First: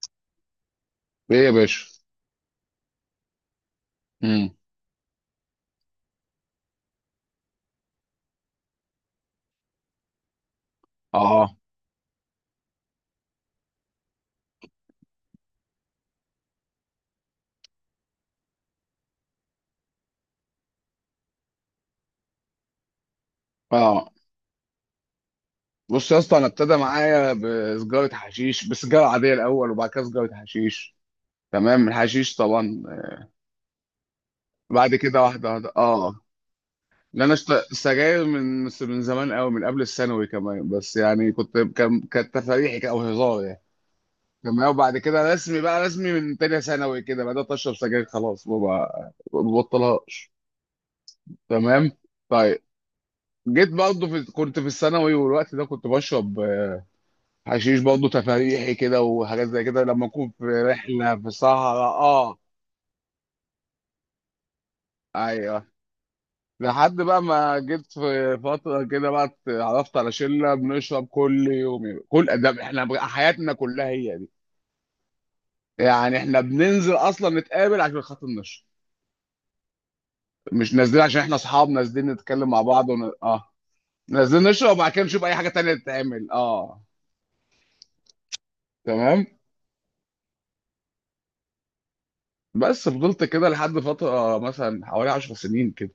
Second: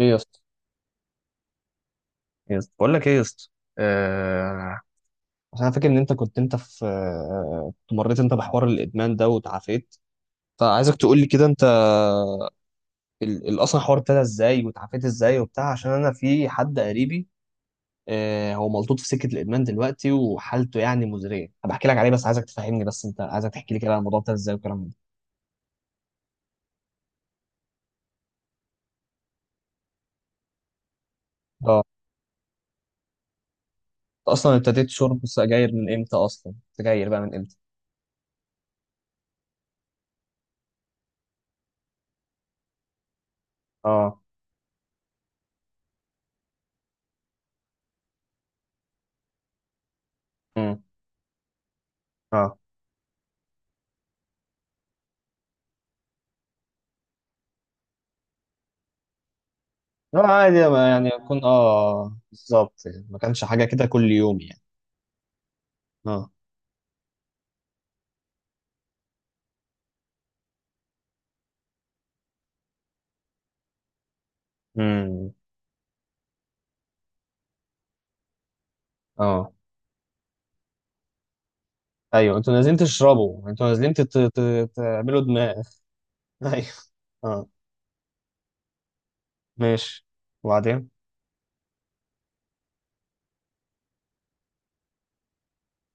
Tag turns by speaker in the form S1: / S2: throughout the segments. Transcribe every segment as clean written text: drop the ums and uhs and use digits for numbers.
S1: ايه يا اسطى،
S2: ايه يا باشا.
S1: إيه يا اسطى، بقول لك ايه يا اسطى.
S2: امم.
S1: آه... عشان انا فاكر ان انت كنت انت في آه، كنت مريت انت بحوار الادمان ده وتعافيت، فعايزك تقول لي كده
S2: اه،
S1: انت اصلا الحوار ابتدى ازاي وتعافيت ازاي وبتاع، عشان انا في حد قريبي آه هو ملطوط في سكه الادمان دلوقتي وحالته يعني مزريه. بحكي لك عليه بس عايزك تفهمني بس انت عايزك تحكي لي كده عن
S2: اه.
S1: الموضوع ابتدى ازاي والكلام ده.
S2: بص يا اسطى، انا ابتدى معايا بسجاره حشيش، بسجاره عاديه الاول، وبعد كده سجاره حشيش.
S1: اه، انت
S2: تمام، الحشيش طبعا.
S1: اصلا ابتديت
S2: بعد
S1: شرب
S2: كده واحده
S1: السجاير
S2: واحده.
S1: من
S2: اه.
S1: امتى؟ اصلا سجاير بقى
S2: لا،
S1: من
S2: انا
S1: امتى؟
S2: سجاير من زمان قوي، من قبل الثانوي كمان، بس يعني كنت كان كانت تفاريحي او هزار يعني.
S1: اه.
S2: تمام. وبعد كده رسمي، بقى رسمي من تانية ثانوي كده بدات اشرب سجاير، خلاص ما ببطلهاش.
S1: امم.
S2: تمام.
S1: اه،
S2: طيب. جيت برضه كنت في الثانوي، والوقت ده كنت بشرب حشيش برضه تفاريحي كده وحاجات زي كده لما
S1: لا
S2: اكون في
S1: عادي، ما يعني
S2: رحله في
S1: اكون
S2: صحراء.
S1: اه
S2: اه.
S1: بالظبط يعني. ما كانش حاجه كده كل يوم يعني.
S2: ايوه.
S1: اه.
S2: لحد بقى ما جيت في فتره كده بقى اتعرفت على شله بنشرب كل يوم، كل ده احنا بقى حياتنا كلها هي دي
S1: امم.
S2: يعني. احنا بننزل اصلا نتقابل عشان خاطر نشرب،
S1: اه.
S2: مش نازلين عشان احنا اصحاب نازلين
S1: ايوه
S2: نتكلم
S1: انتوا
S2: مع
S1: نازلين
S2: بعض ون... اه
S1: تشربوا، انتوا نازلين
S2: نازلين نشرب، وبعد كده
S1: تعملوا
S2: نشوف اي حاجه
S1: دماغ.
S2: تانية تتعمل.
S1: ايوه.
S2: اه.
S1: اه.
S2: تمام.
S1: ماشي. وبعدين؟
S2: بس فضلت كده لحد فترة، مثلا حوالي 10 سنين كده.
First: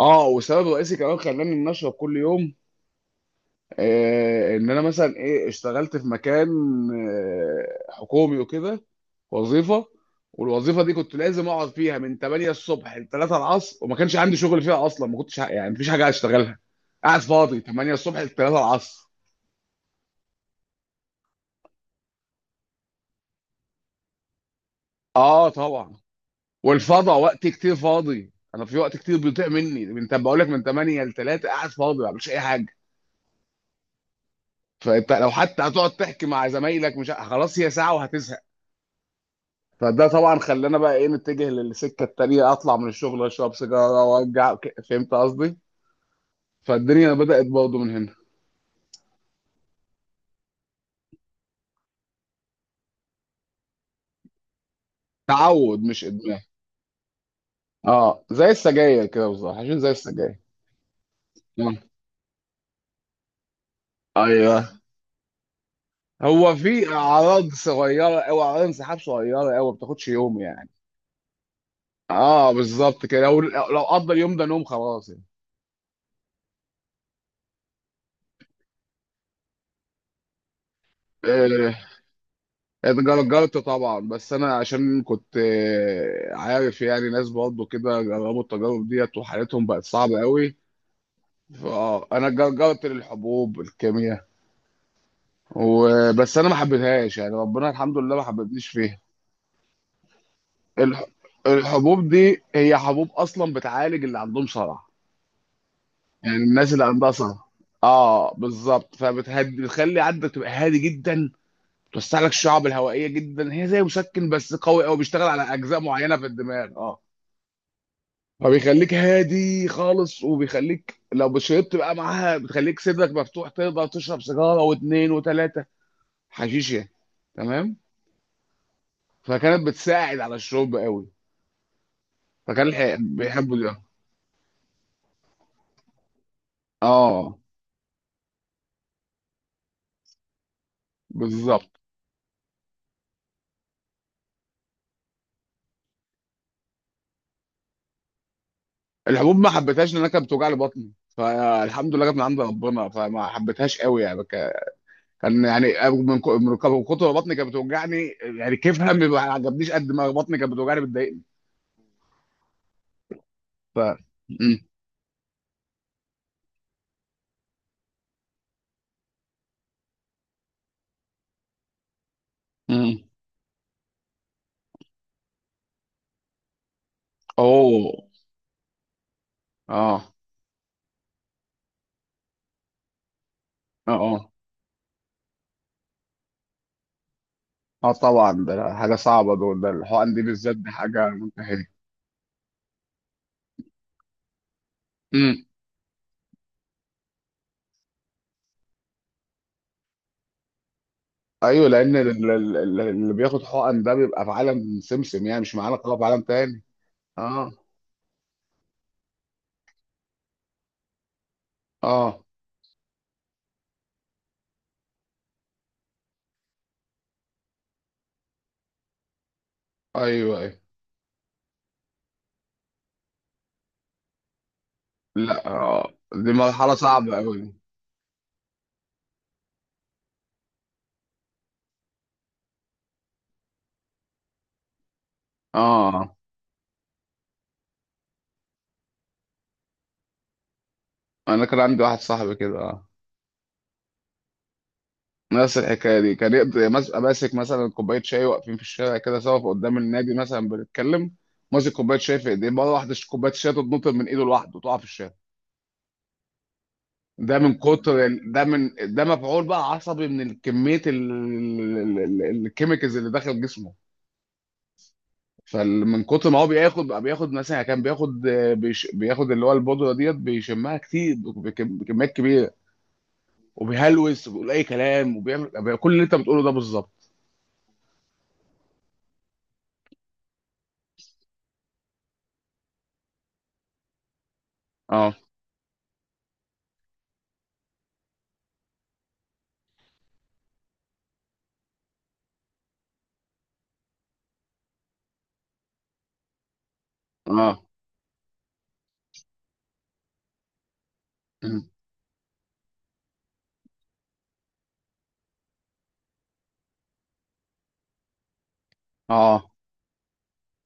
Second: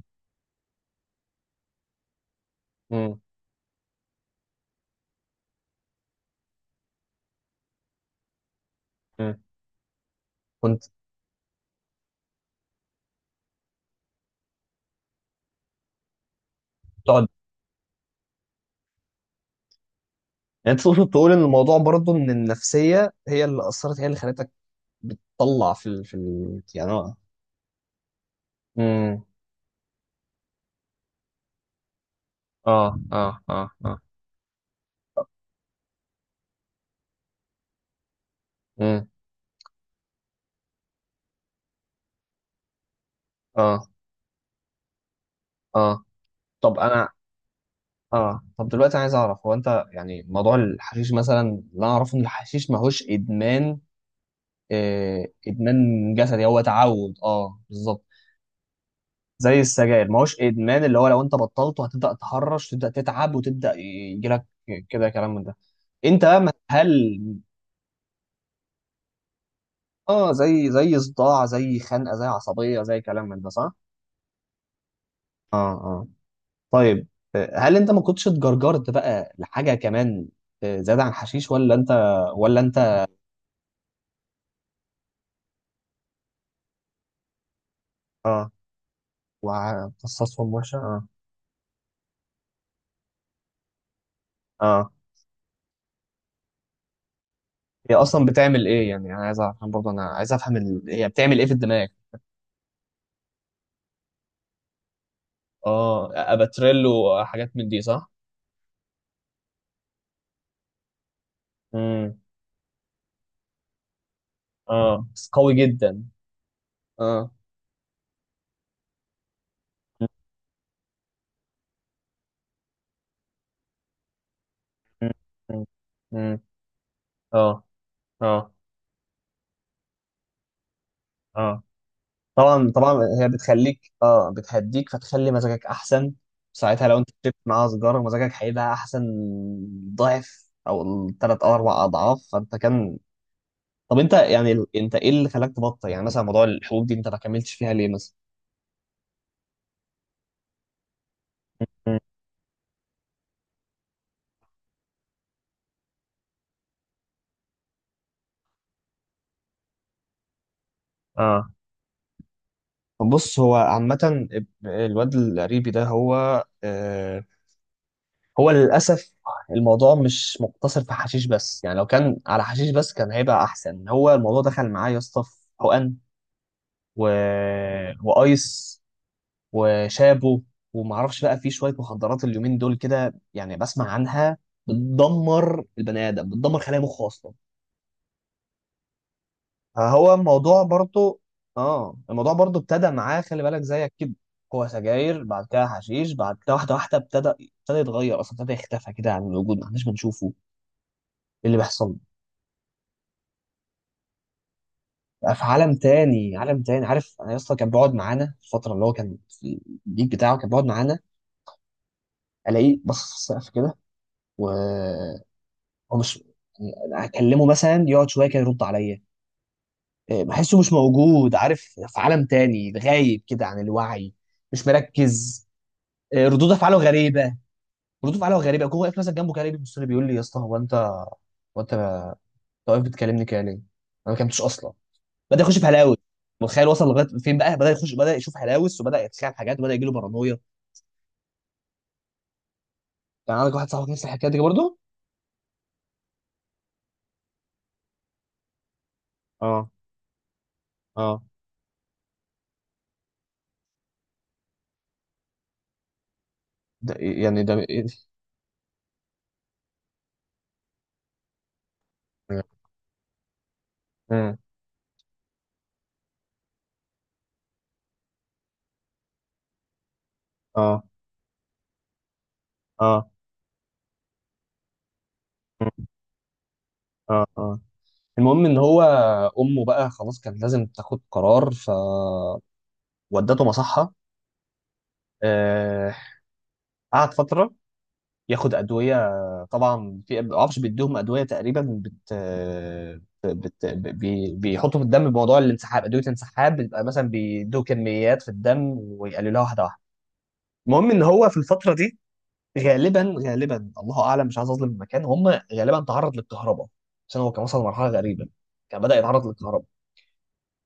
S2: اه، والسبب الرئيسي كمان خلاني ان اشرب كل يوم
S1: امم.
S2: ان انا مثلا ايه اشتغلت في مكان حكومي وكده.
S1: امم.
S2: وظيفة. والوظيفة
S1: كنت
S2: دي كنت لازم اقعد فيها من 8 الصبح ل 3 العصر، وما كانش عندي شغل فيها اصلا، ما كنتش يعني مفيش حاجة اشتغلها. قاعد
S1: تقعد.
S2: فاضي 8 الصبح ل 3 العصر.
S1: يعني تقصد تقول ان الموضوع برضه ان النفسيه هي اللي اثرت، هي اللي خلتك
S2: اه
S1: بتطلع
S2: طبعا.
S1: يعني
S2: والفضا
S1: اه.
S2: وقت كتير فاضي، انا في وقت كتير
S1: امم.
S2: بيضيع مني، بقول لك من 8 ل 3 قاعد فاضي ما بعملش اي حاجة.
S1: اه اه اه اه.
S2: فانت لو حتى هتقعد تحكي مع زمايلك، مش خلاص، هي ساعه وهتزهق.
S1: امم.
S2: فده طبعا خلانا بقى ايه نتجه للسكه التانيه، اطلع من الشغل اشرب
S1: اه
S2: سيجاره وارجع فهمت قصدي؟
S1: اه. طب انا.
S2: فالدنيا بدات برضه من هنا.
S1: اه، طب دلوقتي عايز اعرف، هو انت يعني موضوع الحشيش مثلا اللي انا اعرفه ان الحشيش ماهوش ادمان، ادمان
S2: تعود مش ادمان.
S1: جسدي، هو تعود اه بالظبط.
S2: اه، زي السجاير كده بالظبط،
S1: زي
S2: عشان زي
S1: السجاير
S2: السجاير.
S1: ماهوش ادمان، اللي هو لو انت
S2: آه.
S1: بطلته هتبدا تهرش، تبدا تتعب وتبدا يجيلك
S2: ايوه،
S1: كده كلام من ده. انت بقى
S2: هو في
S1: هل
S2: اعراض صغيره او اعراض انسحاب صغيره قوي، ما بتاخدش
S1: اه،
S2: يوم يعني.
S1: زي زي صداع، زي خنقه، زي
S2: اه،
S1: عصبيه، زي
S2: بالظبط كده،
S1: كلام من
S2: لو
S1: ده صح؟
S2: لو قضى اليوم ده نوم خلاص يعني.
S1: اه اه. طيب. هل انت ما كنتش اتجرجرت بقى لحاجه كمان زياده عن حشيش، ولا
S2: آه.
S1: انت، ولا انت.
S2: جربت طبعا، بس انا عشان كنت عارف، يعني ناس برضه كده جربوا
S1: اه.
S2: التجارب ديت وحالتهم بقت صعبه
S1: وقصصهم
S2: قوي.
S1: وحشه اه.
S2: فاه انا جربت للحبوب الكيمياء،
S1: اه.
S2: وبس انا ما حبيتهاش، يعني ربنا
S1: هي
S2: الحمد لله ما
S1: اصلا بتعمل
S2: حببنيش
S1: ايه
S2: فيها.
S1: يعني؟ انا عايز افهم برضه، انا عايز افهم
S2: الح-
S1: هي بتعمل ايه في الدماغ؟
S2: الحبوب دي هي حبوب اصلا بتعالج اللي عندهم صرع،
S1: اه،
S2: يعني الناس اللي
S1: اباتريل
S2: عندها صرع.
S1: وحاجات من دي صح.
S2: اه، بالظبط، فبتهدي، بتخلي عندك تبقى هادي جدا، توسع
S1: امم.
S2: لك الشعب الهوائيه جدا، هي زي مسكن بس قوي قوي
S1: اه
S2: بيشتغل
S1: بس
S2: على
S1: قوي
S2: اجزاء
S1: جدا.
S2: معينه في الدماغ. اه.
S1: اه.
S2: فبيخليك هادي
S1: مم.
S2: خالص، وبيخليك لو شربت بقى معاها بتخليك صدرك مفتوح، تقدر تشرب سيجاره واثنين
S1: مم.
S2: وثلاثه
S1: مم.
S2: حشيش يعني.
S1: اه.
S2: تمام.
S1: اه
S2: فكانت بتساعد على الشرب قوي.
S1: اه.
S2: فكان
S1: طبعا طبعا. هي
S2: بيحبوا ده.
S1: بتخليك اه بتهديك فتخلي مزاجك احسن. ساعتها لو انت شربت
S2: اه،
S1: معاها سيجاره مزاجك هيبقى احسن، ضعف او ثلاث او
S2: بالظبط.
S1: اربع اضعاف، فانت كان. طب انت يعني انت ايه اللي خلاك تبطل؟ يعني مثلا موضوع الحبوب دي انت ما كملتش فيها ليه مثلا؟
S2: الحبوب ما حبيتهاش لان انا كانت بتوجع لي بطني، فالحمد
S1: مم.
S2: لله جت من عند ربنا، فما حبيتهاش قوي، يعني كان يعني من كتر ما بطني كانت بتوجعني، يعني كيفها ما عجبنيش قد ما بطني كانت بتوجعني بتضايقني.
S1: اه. بص هو
S2: ف
S1: عامة
S2: م-
S1: الواد القريبي ده هو هو للأسف الموضوع مش مقتصر في حشيش بس. يعني لو كان على حشيش بس
S2: م.
S1: كان هيبقى أحسن، هو الموضوع دخل معاه يا اسطى في حقن و...
S2: اوه.
S1: وأيس
S2: اه،
S1: وشابو ومعرفش بقى في شوية مخدرات اليومين دول كده، يعني بسمع
S2: اه، اه.
S1: عنها بتدمر البني آدم، بتدمر خلايا مخه أصلا.
S2: اه طبعا، ده حاجه صعبه دول، ده
S1: هو
S2: الحقن دي بالذات
S1: الموضوع
S2: دي حاجه
S1: برضو،
S2: منتهيه.
S1: اه الموضوع برضو ابتدى معاه خلي بالك زيك كده، هو سجاير، بعد
S2: امم.
S1: كده حشيش، بعد كده واحده واحده ابتدى يتغير، اصلا ابتدى يختفى كده عن الوجود، ما احناش بنشوفه. إيه اللي
S2: ايوه،
S1: بيحصل له؟
S2: لان اللي بياخد حقن ده بيبقى في عالم سمسم
S1: بقى
S2: يعني،
S1: في
S2: مش
S1: عالم
S2: معانا، قوي في عالم
S1: تاني، عالم
S2: تاني.
S1: تاني. عارف انا
S2: اه،
S1: اصلا كان بيقعد معانا في الفتره اللي هو كان في البيت بتاعه، كان بيقعد معانا،
S2: اه.
S1: الاقيه بص في السقف كده، وهو مش، يعني اكلمه مثلا يقعد شويه كده يرد عليا إيه،
S2: ايوه،
S1: بحسه
S2: ايوه.
S1: مش موجود، عارف، في عالم تاني، غايب كده عن الوعي، مش
S2: لا،
S1: مركز.
S2: اه، دي
S1: ردود
S2: مرحله
S1: افعاله
S2: صعبه
S1: غريبه،
S2: قوي.
S1: ردود افعاله غريبه. هو واقف مثلا جنبه كده ليه، بيبص لي بيقول لي يا اسطى هو انت، أنت واقف بتكلمني كده ليه؟ انا ما كلمتش اصلا. بدا يخش
S2: اه،
S1: في هلاوس.
S2: اه.
S1: متخيل وصل لغايه فين؟ بقى بدا يخش، بدا يشوف هلاوس، وبدا يتخيل حاجات، وبدا يجي له بارانويا.
S2: انا كان عندي واحد صاحبي كده. اه،
S1: كان عندك واحد صاحبك نفس الحكايه دي برضه؟
S2: نفس الحكايه دي، كان يقدر ماسك مثلا كوبايه شاي، واقفين في الشارع كده سوا في
S1: اه
S2: قدام النادي مثلا بنتكلم،
S1: اه.
S2: ماسك كوبايه شاي في ايديه، مره واحده كوبايه الشاي تتنطر من ايده لوحده وتقع في الشارع.
S1: ده إيه يعني؟ ده إيه؟
S2: ده من ده مفعول بقى عصبي، من كميه الكيميكالز اللي داخل جسمه.
S1: مم.
S2: فمن كتر ما هو بياخد بقى، بياخد مثلا، كان بياخد بيش بياخد اللي هو البودره ديت بيشمها
S1: اه
S2: كتير بكميات كبيره،
S1: اه.
S2: وبيهلوس وبيقول اي كلام وبيعمل بقى
S1: مم.
S2: كل اللي انت بتقوله ده بالظبط.
S1: اه اه. المهم ان هو امه بقى خلاص كان لازم تاخد قرار، فودته مصحه.
S2: اه،
S1: آه، قعد فتره ياخد ادويه، طبعا في ما اعرفش، بيديهم ادويه تقريبا بيحطوا في الدم بموضوع الانسحاب، ادويه الانسحاب بيبقى مثلا
S2: اه.
S1: بيدوا كميات في الدم ويقللوها واحده واحده. المهم ان هو في
S2: أمم.
S1: الفتره دي غالبا غالبا الله اعلم، مش عايز اظلم المكان، هم غالبا تعرض للكهرباء، عشان هو كان وصل لمرحله غريبه، كان بدا يتعرض
S2: اه،
S1: للكهرباء.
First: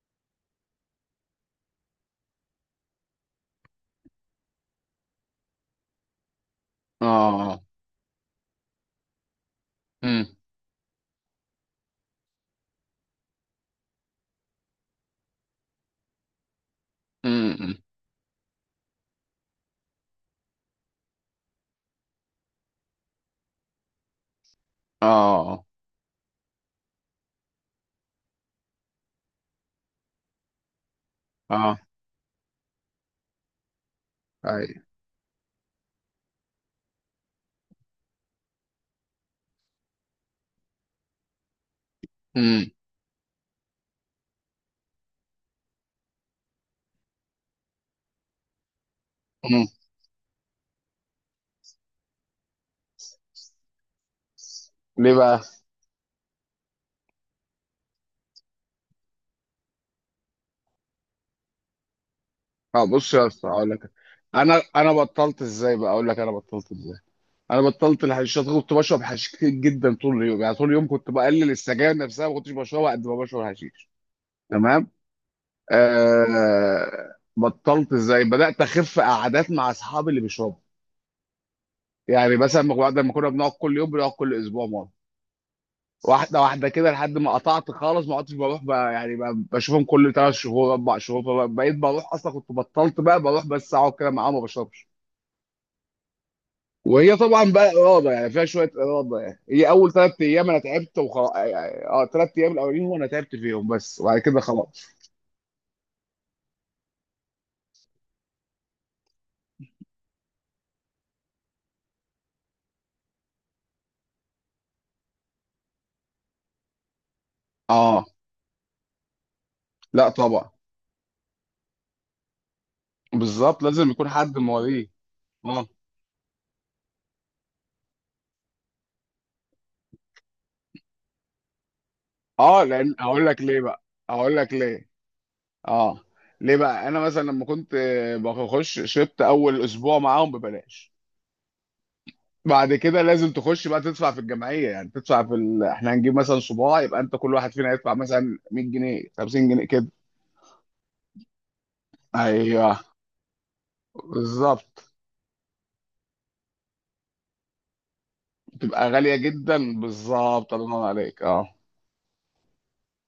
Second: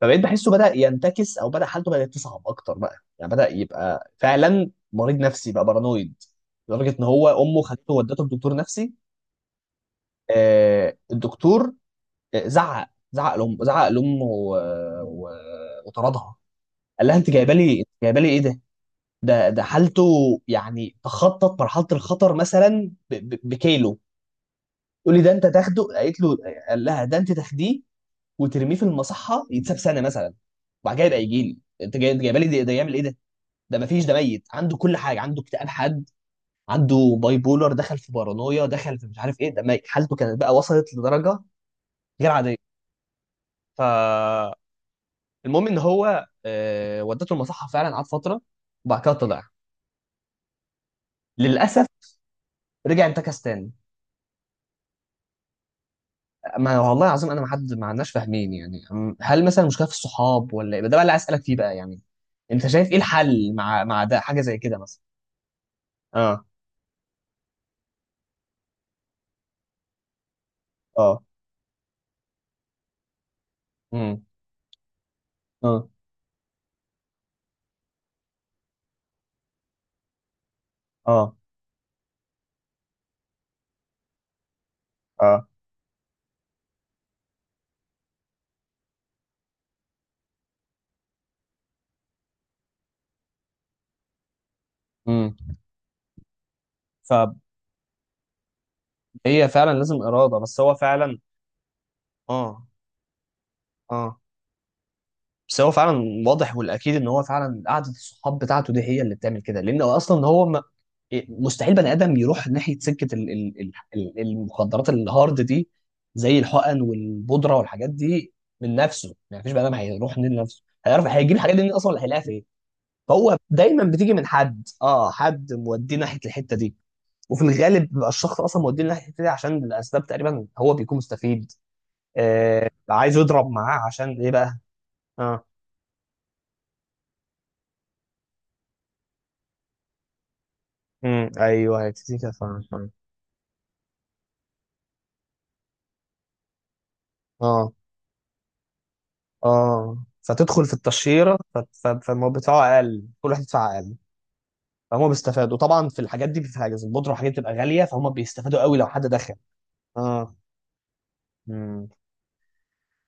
S1: فبقيت بحسه بدا ينتكس، او بدا حالته بدات تصعب اكتر بقى، يعني بدا يبقى فعلا مريض نفسي بقى، بارانويد، لدرجه ان هو امه
S2: اه.
S1: خدته ودته لدكتور نفسي.
S2: أمم،
S1: الدكتور زعق، زعق لام، زعق لامه و- وطردها، قال لها انت جايبه
S2: أمم، أمم.
S1: لي، جايبه لي ايه ده؟ ده ده حالته يعني تخطط مرحله الخطر مثلا بكيلو. تقول لي ده انت
S2: اه،
S1: تاخده، قالت له، قال لها ده انت تاخديه وترميه في المصحه يتساب سنه مثلا، وبعد كده يبقى يجي
S2: اه.
S1: لي.
S2: آه،
S1: انت جاي انت جايبه لي ده، ده يعمل ايه ده؟ ده ما فيش، ده ميت، عنده
S2: اي.
S1: كل حاجه، عنده اكتئاب حاد، عنده باي بولر، دخل في بارانويا، دخل في مش عارف ايه، ده ميت. حالته كانت بقى وصلت لدرجه غير عاديه.
S2: أمم.
S1: ف، المهم ان هو ودته المصحه فعلا، قعد فتره وبعد كده طلع.
S2: أمم.
S1: للاسف رجع انتكس تاني.
S2: ليه بقى؟
S1: ما والله العظيم انا ما حد ما عندناش فاهمين يعني، هل مثلا المشكله في الصحاب ولا ايه ده بقى اللي عايز اسالك فيه بقى يعني؟ انت
S2: اه،
S1: شايف ايه
S2: بص يا اسطى
S1: الحل
S2: هقول
S1: مع
S2: لك،
S1: مع ده حاجه زي
S2: انا
S1: كده
S2: انا
S1: مثلا؟
S2: بطلت ازاي، بقى اقول لك انا
S1: اه.
S2: بطلت ازاي. انا بطلت الحشيشات، كنت بشرب حشيش كتير جدا طول اليوم يعني، طول اليوم كنت
S1: اه.
S2: بقلل السجاير نفسها، ما كنتش بشربها قد ما بشرب حشيش.
S1: امم.
S2: تمام.
S1: اه.
S2: بطلت ازاي؟ بدات اخف قعدات مع اصحابي اللي بيشربوا،
S1: اه.
S2: يعني مثلا ما كنا لما كنا بنقعد كل يوم بنقعد كل اسبوع مره،
S1: اه.
S2: واحده واحده كده لحد ما قطعت خالص، ما عدتش بروح بقى، يعني بقى بشوفهم كل 3 شهور 4 شهور. فبقيت بروح، اصلا كنت بطلت، بقى بروح بس اقعد كده معاهم ما بشربش.
S1: امم.
S2: وهي
S1: فهي
S2: طبعا بقى اراده، يعني فيها شويه اراده، يعني هي
S1: فعلا
S2: اول
S1: لازم
S2: ثلاث
S1: اراده،
S2: ايام انا
S1: بس هو
S2: تعبت
S1: فعلا.
S2: وخلاص يعني، اه 3 ايام
S1: اه
S2: الاولين هو انا تعبت فيهم بس، وبعد
S1: اه.
S2: كده خلاص.
S1: بس هو فعلا واضح والاكيد ان هو فعلا قعده الصحاب بتاعته دي هي اللي بتعمل كده، لان هو اصلا هو ما، مستحيل بني ادم يروح ناحيه سكه المخدرات الهارد دي زي الحقن والبودره والحاجات
S2: اه.
S1: دي من نفسه. يعني مفيش بني ادم
S2: لا
S1: هيروح منين
S2: طبعا.
S1: لنفسه، هيعرف هيجيب الحاجات دي منين اصلا، ولا هيلاقيها فين؟ فهو
S2: بالظبط،
S1: دايما
S2: لازم يكون
S1: بتيجي من
S2: حد
S1: حد،
S2: مواليه.
S1: اه حد
S2: اه،
S1: موديه ناحيه الحته دي. وفي الغالب بيبقى الشخص اصلا موديه ناحيه الحته دي عشان الاسباب تقريبا هو بيكون مستفيد،
S2: اه،
S1: آه
S2: لان
S1: عايز
S2: هقول لك
S1: يضرب
S2: ليه بقى،
S1: معاه عشان ايه
S2: هقول لك
S1: بقى.
S2: ليه.
S1: اه.
S2: اه. ليه بقى؟ انا مثلا لما كنت بخش شربت اول اسبوع معاهم ببلاش،
S1: امم. ايوه هيبتدي كده فعلا
S2: بعد
S1: فعلا.
S2: كده لازم تخش بقى تدفع في الجمعيه، يعني تدفع احنا هنجيب مثلا صباع، يبقى انت كل واحد
S1: اه
S2: فينا يدفع مثلا 100 جنيه 50 جنيه كده.
S1: اه. فتدخل في التشهيره فالمواد بتاعه
S2: ايوه،
S1: اقل، كل واحد يدفع اقل.
S2: بالظبط.
S1: فهم بيستفادوا طبعا في الحاجات دي، في حاجه زي البودره والحاجات دي بتبقى غاليه فهم بيستفادوا قوي لو
S2: بتبقى
S1: حد
S2: غالية
S1: دخل.
S2: جدا
S1: اه.
S2: بالظبط، الله ينور عليك. اه.
S1: امم.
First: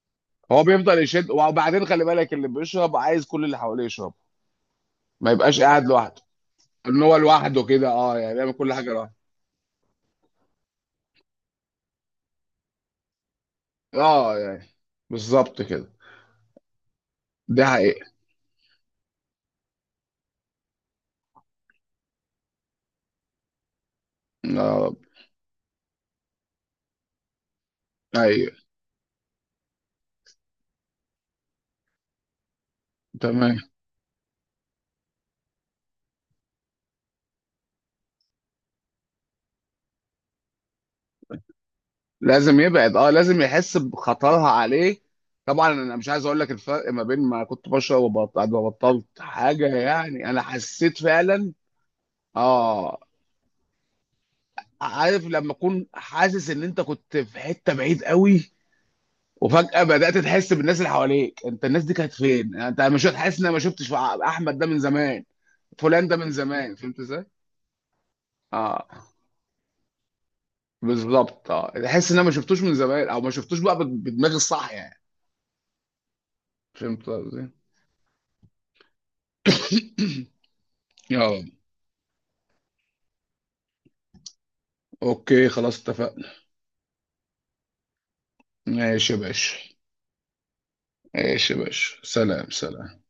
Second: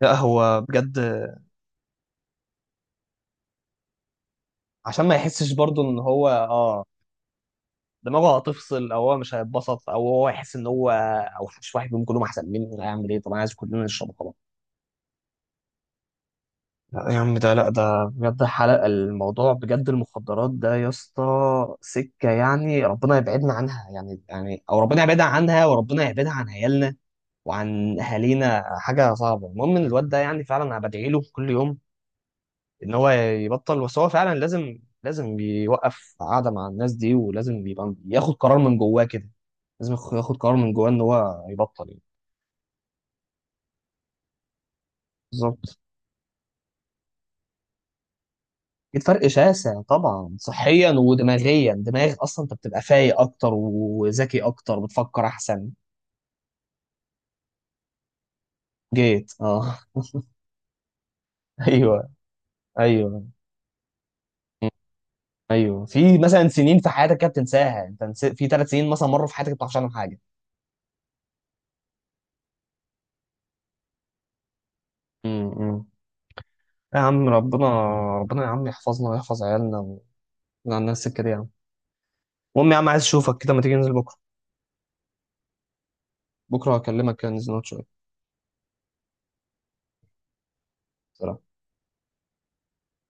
S1: لا هو
S2: هو
S1: بجد.
S2: بيفضل يشد، وبعدين خلي بالك اللي بيشرب عايز كل اللي حواليه يشرب،
S1: عشان ما
S2: ما
S1: يحسش
S2: يبقاش قاعد
S1: برضو ان
S2: لوحده،
S1: هو اه،
S2: ان هو لوحده كده، اه يعني
S1: دماغه
S2: بيعمل كل حاجة
S1: هتفصل، او
S2: لوحده.
S1: هو مش هيتبسط، او هو يحس ان هو، او مش واحد منهم، كلهم احسن مني، أنا هعمل ايه؟ طب انا عايز كلنا نشرب خلاص.
S2: اه، يعني بالظبط كده.
S1: لا يا عم ده،
S2: ده
S1: لا ده
S2: حقيقة.
S1: بجد حلقة الموضوع بجد، المخدرات ده يا اسطى سكة يعني ربنا يبعدنا عنها يعني، يعني او
S2: اه.
S1: ربنا يبعدنا عنها وربنا يبعدها عن عيالنا وعن
S2: ايوه.
S1: اهالينا، حاجة صعبة. المهم ان الواد ده يعني فعلا انا بدعي له كل يوم ان هو
S2: تمام.
S1: يبطل، بس هو فعلا لازم لازم يوقف قعدة مع الناس دي، ولازم يبقى ياخد قرار من جواه كده، لازم ياخد قرار من جواه ان هو يبطل يعني.
S2: لازم يبعد، اه لازم يحس بخطرها عليه. طبعا
S1: بالظبط.
S2: انا مش عايز اقول لك الفرق ما بين ما كنت بشرب وبطلت، بعد ما
S1: اكيد
S2: بطلت
S1: فرق
S2: حاجة
S1: شاسع
S2: يعني
S1: طبعا،
S2: انا
S1: صحيا
S2: حسيت فعلا.
S1: ودماغيا، دماغ اصلا انت بتبقى
S2: اه،
S1: فايق اكتر وذكي اكتر،
S2: عارف
S1: بتفكر
S2: لما
S1: احسن.
S2: اكون حاسس ان انت كنت في حته بعيد قوي،
S1: جيت اه.
S2: وفجاه بدات تحس بالناس اللي حواليك، انت الناس دي
S1: ايوه.
S2: كانت فين، انت مش
S1: ايوه.
S2: حاسس ان انا ما شفتش احمد ده من زمان،
S1: ايوه،
S2: فلان ده
S1: في
S2: من
S1: مثلا
S2: زمان،
S1: سنين في
S2: فهمت
S1: حياتك
S2: ازاي؟
S1: كده بتنساها، انت في ثلاث
S2: اه،
S1: سنين مثلا مروا في حياتك ما بتعرفش عنهم حاجه.
S2: بالظبط، اه تحس ان انا ما شفتوش من زمان، او ما شفتوش بقى بدماغي الصح يعني.
S1: امم. يا
S2: فهمت
S1: عم
S2: قصدي؟
S1: ربنا، ربنا يا عم يحفظنا ويحفظ عيالنا، ويجعلنا على السكه دي يا
S2: اه.
S1: عم. المهم يا عم عايز اشوفك كده، ما تيجي ننزل بكره؟
S2: اوكي خلاص اتفقنا.
S1: بكره هكلمك كده ننزل نقعد شويه.
S2: ماشي يا باشا،
S1: سلام.
S2: ماشي يا باشا، سلام سلام.